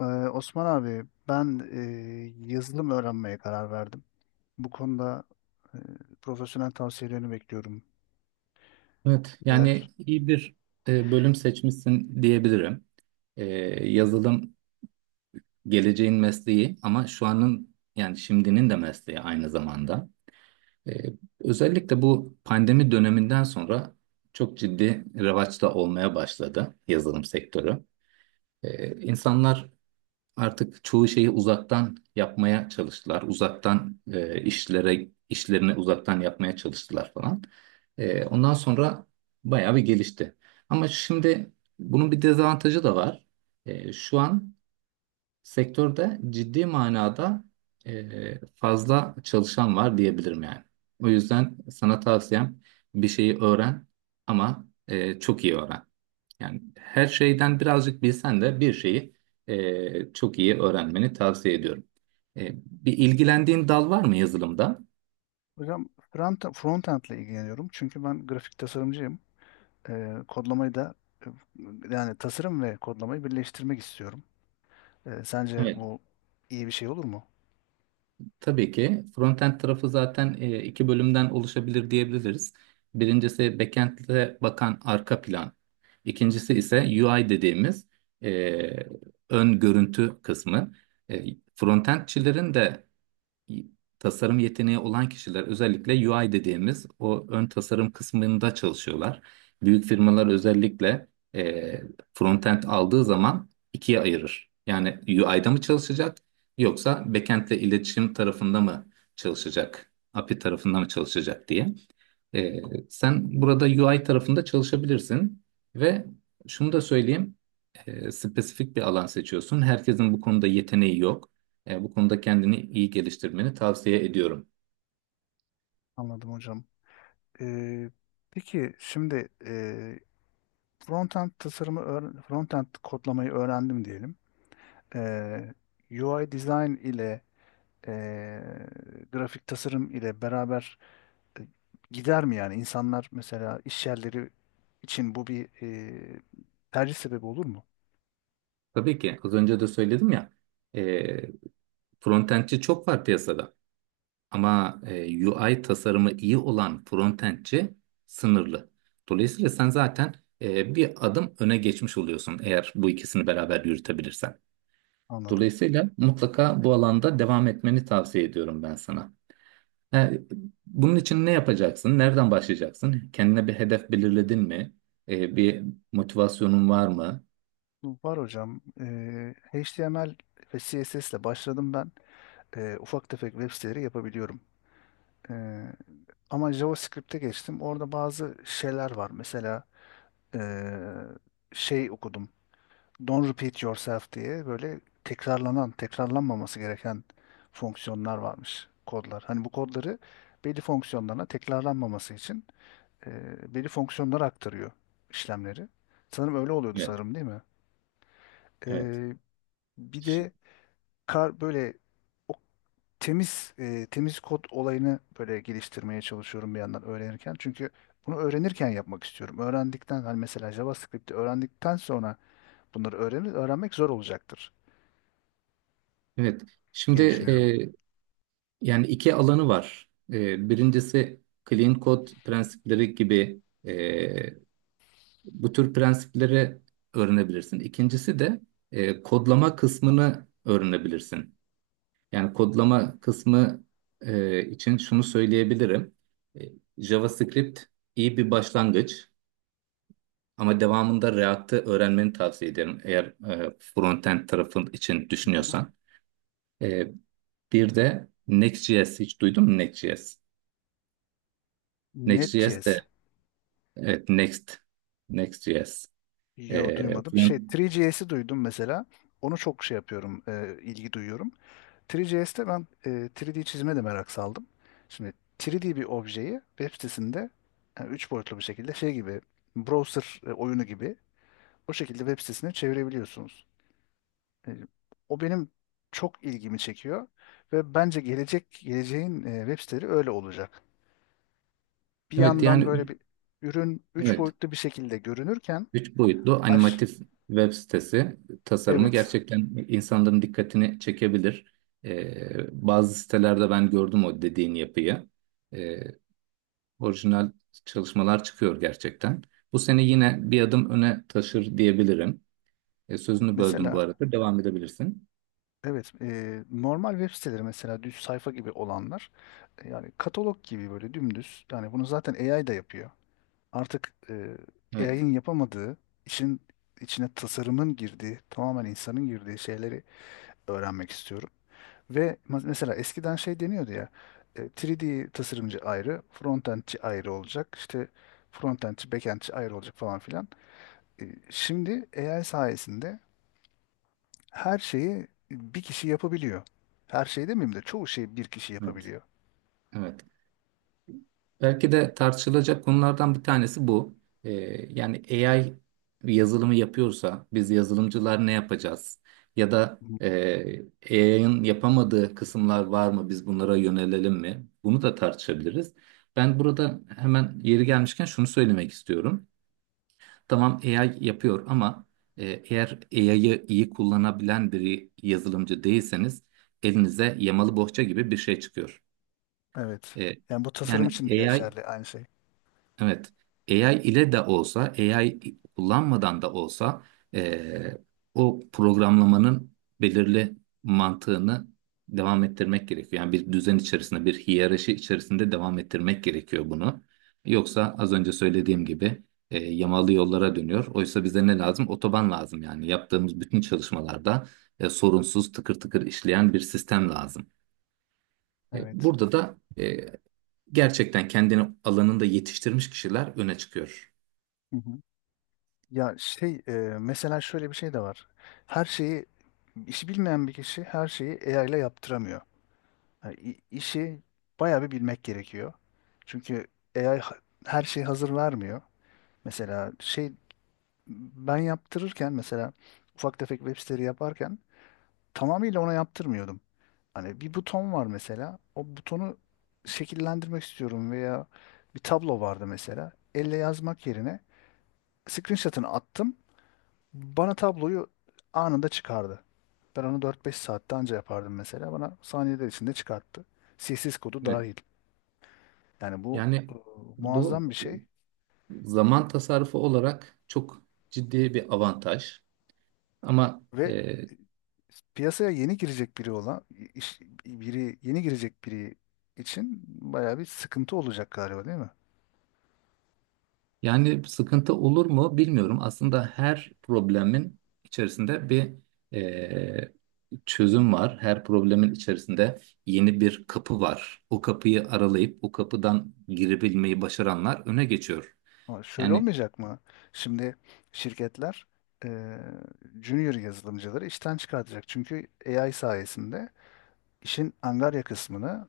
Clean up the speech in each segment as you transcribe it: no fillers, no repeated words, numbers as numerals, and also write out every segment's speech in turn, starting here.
Ee, Osman abi ben yazılım öğrenmeye karar verdim. Bu konuda e, profesyonel tavsiyelerini bekliyorum. Evet, yani Neler? iyi bir bölüm seçmişsin diyebilirim. E, Yazılım geleceğin mesleği ama şu anın yani şimdinin de mesleği aynı zamanda. E, Özellikle bu pandemi döneminden sonra çok ciddi revaçta olmaya başladı yazılım sektörü. İnsanlar artık çoğu şeyi uzaktan yapmaya çalıştılar. Uzaktan işlere işlerini uzaktan yapmaya çalıştılar falan. Ondan sonra bayağı bir gelişti. Ama şimdi bunun bir dezavantajı da var. Şu an sektörde ciddi manada fazla çalışan var diyebilirim yani. O yüzden sana tavsiyem bir şeyi öğren ama çok iyi öğren. Yani her şeyden birazcık bilsen de bir şeyi çok iyi öğrenmeni tavsiye ediyorum. Bir ilgilendiğin dal var mı yazılımda? Hocam frontend ile ilgileniyorum. Çünkü ben grafik tasarımcıyım. Kodlamayı da e, yani tasarım ve kodlamayı birleştirmek istiyorum. Sence Evet. bu iyi bir şey olur mu? Tabii ki frontend tarafı zaten iki bölümden oluşabilir diyebiliriz. Birincisi backend'e bakan arka plan. İkincisi ise UI dediğimiz e, ön görüntü kısmı. E, Frontendçilerin de tasarım yeteneği olan kişiler özellikle UI dediğimiz o ön tasarım kısmında çalışıyorlar. Büyük firmalar özellikle e, frontend aldığı zaman ikiye ayırır. Yani UI'da mı çalışacak yoksa backend'le iletişim tarafında mı çalışacak, API tarafında mı çalışacak diye. E, Sen burada UI tarafında çalışabilirsin ve şunu da söyleyeyim, spesifik bir alan seçiyorsun. Herkesin bu konuda yeteneği yok. Bu konuda kendini iyi geliştirmeni tavsiye ediyorum. Anladım hocam. Ee, peki şimdi frontend frontend kodlamayı öğrendim diyelim. Ee, UI design ile e, grafik tasarım ile beraber e, gider mi yani? İnsanlar mesela iş yerleri için bu bir tercih sebebi olur mu? Tabii ki az önce de söyledim ya, e, frontendçi çok var piyasada ama UI tasarımı iyi olan frontendçi sınırlı. Dolayısıyla sen zaten bir adım öne geçmiş oluyorsun eğer bu ikisini beraber yürütebilirsen. Anladım. Dolayısıyla mutlaka bu alanda devam etmeni tavsiye ediyorum ben sana. E, Bunun için ne yapacaksın? Nereden başlayacaksın? Kendine bir hedef belirledin mi? Bir motivasyonun var mı? Var hocam. HTML ve CSS ile başladım ben. Ufak tefek web siteleri yapabiliyorum. E, Ama JavaScript'e geçtim. Orada bazı şeyler var. Mesela e, şey okudum. Don't repeat yourself diye böyle tekrarlanan, tekrarlanmaması gereken fonksiyonlar varmış kodlar. Hani bu kodları belli fonksiyonlarına tekrarlanmaması için belli fonksiyonlara aktarıyor işlemleri. Sanırım öyle oluyordu Evet, sanırım değil mi? evet. E, Bir Ş- de kar böyle o temiz kod olayını böyle geliştirmeye çalışıyorum bir yandan öğrenirken. Çünkü bunu öğrenirken yapmak istiyorum. Öğrendikten hani mesela JavaScript'i öğrendikten sonra bunları öğrenmek zor olacaktır Evet. Şimdi diye düşünüyorum. Yani iki alanı var. Birincisi clean code prensipleri gibi, bu tür prensipleri öğrenebilirsin. İkincisi de kodlama kısmını öğrenebilirsin. Yani kodlama kısmı için şunu söyleyebilirim. E, JavaScript iyi bir başlangıç ama devamında React'ı öğrenmeni tavsiye ederim eğer frontend tarafın için Hı. düşünüyorsan. E, Bir de Next.js hiç duydun mu, Next.js? Next.js de, Net.js. evet, Next, Next.js. Ee, Yo, duymadım. Şey, fren- 3JS'i duydum mesela. Onu çok şey yapıyorum, ilgi duyuyorum. 3JS'te ben 3D çizime de merak saldım. Şimdi 3D bir objeyi web sitesinde, yani 3 boyutlu bir şekilde, şey gibi, browser oyunu gibi, o şekilde web sitesine çevirebiliyorsunuz. E, O benim çok ilgimi çekiyor ve bence geleceğin web siteleri öyle olacak. Bir evet yandan böyle yani, bir ürün üç evet, boyutlu bir şekilde görünürken. üç boyutlu aş animatif web sitesi tasarımı evet, gerçekten insanların dikkatini çekebilir. Bazı sitelerde ben gördüm o dediğin yapıyı. Ee, Orijinal çalışmalar çıkıyor gerçekten. Bu seni yine bir adım öne taşır diyebilirim. Sözünü böldüm bu mesela arada. Devam edebilirsin. evet, normal web siteleri, mesela düz sayfa gibi olanlar, yani katalog gibi böyle dümdüz, yani bunu zaten AI da yapıyor. Artık Evet. AI'ın yapamadığı, işin içine tasarımın girdiği, tamamen insanın girdiği şeyleri öğrenmek istiyorum. Ve mesela eskiden şey deniyordu ya, 3D tasarımcı ayrı, frontendçi ayrı olacak, işte frontendçi, backendçi ayrı olacak falan filan. Şimdi AI sayesinde her şeyi bir kişi yapabiliyor. Her şey demeyeyim de çoğu şeyi bir kişi Evet. yapabiliyor. Evet. Belki de tartışılacak konulardan bir tanesi bu. Ee, Yani AI bir yazılımı yapıyorsa biz yazılımcılar ne yapacağız? Ya da Hı hı. AI'ın yapamadığı kısımlar var mı? Biz bunlara yönelelim mi? Bunu da tartışabiliriz. Ben burada hemen yeri gelmişken şunu söylemek istiyorum. Tamam, AI yapıyor ama eğer AI'yı iyi kullanabilen bir yazılımcı değilseniz elinize yamalı bohça gibi bir şey çıkıyor. Evet. Yani bu tasarım E, için de yani AI geçerli aynı şey. Evet. AI ile de olsa, AI kullanmadan da olsa eee, o programlamanın belirli mantığını devam ettirmek gerekiyor. Yani bir düzen içerisinde, bir hiyerarşi içerisinde devam ettirmek gerekiyor bunu. Yoksa az önce söylediğim gibi, yamalı yollara dönüyor. Oysa bize ne lazım? Otoban lazım yani. Yaptığımız bütün çalışmalarda sorunsuz, tıkır tıkır işleyen bir sistem lazım. Evet. Burada da gerçekten kendini alanında yetiştirmiş kişiler öne çıkıyor. Hı hı. Ya şey e, Mesela şöyle bir şey de var. Her şeyi işi bilmeyen bir kişi her şeyi AI ile yaptıramıyor. Yani işi bayağı bir bilmek gerekiyor. Çünkü AI her şeyi hazır vermiyor. Mesela şey, ben yaptırırken mesela ufak tefek web siteleri yaparken tamamıyla ona yaptırmıyordum. Hani bir buton var mesela. O butonu şekillendirmek istiyorum veya bir tablo vardı mesela. Elle yazmak yerine screenshot'ını attım. Bana tabloyu anında çıkardı. Ben onu dört beş saatte anca yapardım mesela. Bana saniyeler içinde çıkarttı. CSS kodu Evet. dahil. Yani bu e, Yani bu muazzam bir şey zaman tasarrufu olarak çok ciddi bir avantaj. Ama ve e, e, piyasaya yeni girecek biri olan, iş- biri, yeni girecek biri için bayağı bir sıkıntı olacak galiba değil mi? yani sıkıntı olur mu bilmiyorum. Aslında her problemin içerisinde bir e, çözüm var. Her problemin içerisinde yeni bir kapı var. O kapıyı aralayıp o kapıdan girebilmeyi başaranlar öne geçiyor. Ama şöyle Yani, olmayacak mı? Şimdi şirketler e, junior yazılımcıları işten çıkartacak. Çünkü AI sayesinde işin angarya kısmını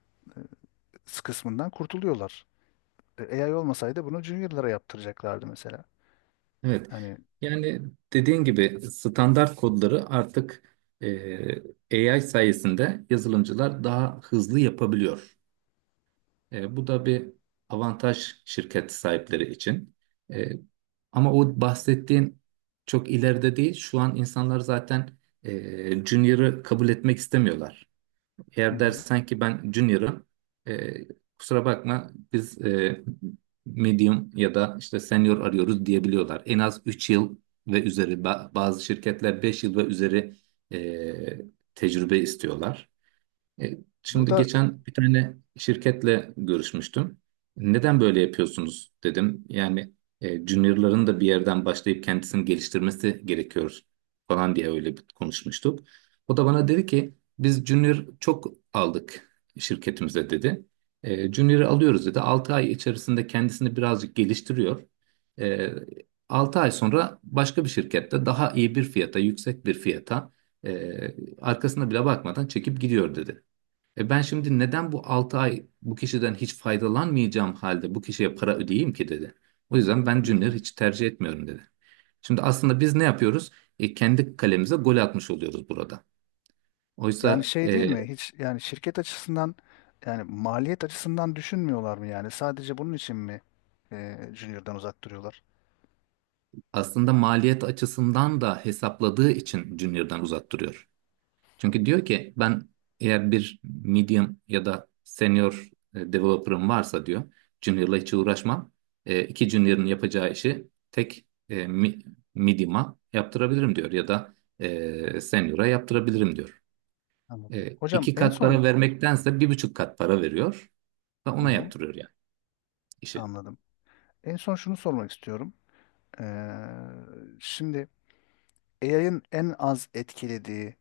e, kısmından kurtuluyorlar. AI olmasaydı bunu juniorlara yaptıracaklardı mesela. evet. Yani Yani dediğin gibi standart kodları artık AI sayesinde yazılımcılar daha hızlı yapabiliyor. Bu da bir avantaj şirket sahipleri için. E, Ama o bahsettiğin çok ileride değil. Şu an insanlar zaten Junior'ı kabul etmek istemiyorlar. Hı Eğer hı. dersen ki ben junior'ım, e, kusura bakma, biz medium ya da işte senior arıyoruz diyebiliyorlar. En az 3 yıl ve üzeri, bazı şirketler 5 yıl ve üzeri e, tecrübe istiyorlar. E, Şimdi burada geçen bir tane şirketle görüşmüştüm. Neden böyle yapıyorsunuz dedim. Yani juniorların da bir yerden başlayıp kendisini geliştirmesi gerekiyor falan diye öyle bir konuşmuştuk. O da bana dedi ki biz junior çok aldık şirketimize, dedi. Junior'ı alıyoruz dedi. 6 ay içerisinde kendisini birazcık geliştiriyor. E, 6 ay sonra başka bir şirkette daha iyi bir fiyata, yüksek bir fiyata e, arkasına bile bakmadan çekip gidiyor dedi. Ben şimdi neden bu 6 ay bu kişiden hiç faydalanmayacağım halde bu kişiye para ödeyeyim ki dedi. O yüzden ben Junior'ı Hı. hiç tercih etmiyorum dedi. Şimdi aslında biz ne yapıyoruz? Kendi kalemize gol atmış oluyoruz burada. Yani Oysa şey, değil mi? Hiç, yani şirket açısından, yani maliyet açısından düşünmüyorlar mı yani? Sadece bunun için mi Junior'dan uzak duruyorlar? aslında maliyet açısından da hesapladığı için Junior'dan uzak duruyor. Çünkü diyor ki ben eğer bir medium ya da senior developer'ım varsa diyor, junior'la hiç uğraşmam. İki junior'ın yapacağı işi tek medium'a yaptırabilirim diyor ya da senior'a yaptırabilirim diyor. Anladım. Hocam, İki en kat para son, vermektense 1,5 kat para veriyor ve hı ona hı, yaptırıyor yani işi. anladım. En son şunu sormak istiyorum. Ee, Şimdi AI'ın en az etkilediği,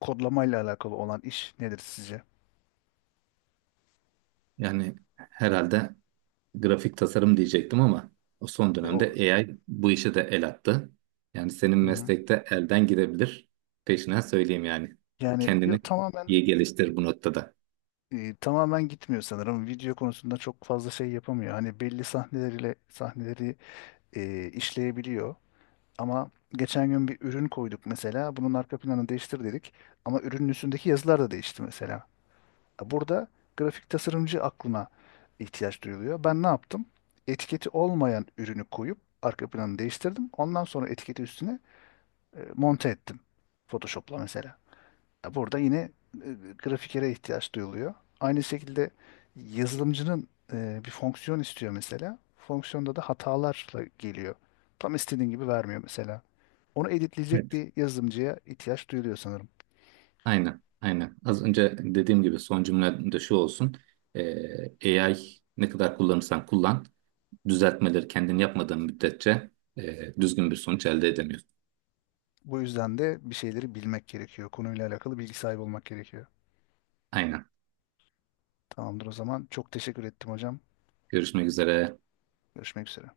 kodlamayla alakalı olan iş nedir sizce? Yani herhalde grafik tasarım diyecektim ama o son E, O, dönemde AI bu işe de el attı. Yani senin Hı hı. meslekte elden gidebilir. Peşine söyleyeyim yani. Yani yo, Kendini iyi geliştir bu noktada. Tamamen gitmiyor sanırım. Video konusunda çok fazla şey yapamıyor. Hani belli sahneleri işleyebiliyor. Ama geçen gün bir ürün koyduk mesela. Bunun arka planını değiştir dedik. Ama ürünün üstündeki yazılar da değişti mesela. Burada grafik tasarımcı aklına ihtiyaç duyuluyor. Ben ne yaptım? Etiketi olmayan ürünü koyup arka planını değiştirdim. Ondan sonra etiketi üstüne monte ettim. Photoshop'la mesela. Ya, burada yine e, grafikere ihtiyaç duyuluyor. Aynı şekilde yazılımcının bir fonksiyon istiyor mesela. Fonksiyonda da hatalarla geliyor. Tam istediğin gibi vermiyor mesela. Onu editleyecek Evet. bir yazılımcıya ihtiyaç duyuluyor sanırım. Aynen, aynen. Az önce dediğim gibi son cümle de şu olsun. AI ne kadar kullanırsan kullan, düzeltmeleri kendin yapmadığın müddetçe düzgün bir sonuç elde edemiyorsun. Bu yüzden de bir şeyleri bilmek gerekiyor. Konuyla alakalı bilgi sahibi olmak gerekiyor. Aynen. Tamamdır o zaman. Çok teşekkür ettim hocam. Görüşmek üzere. Görüşmek üzere.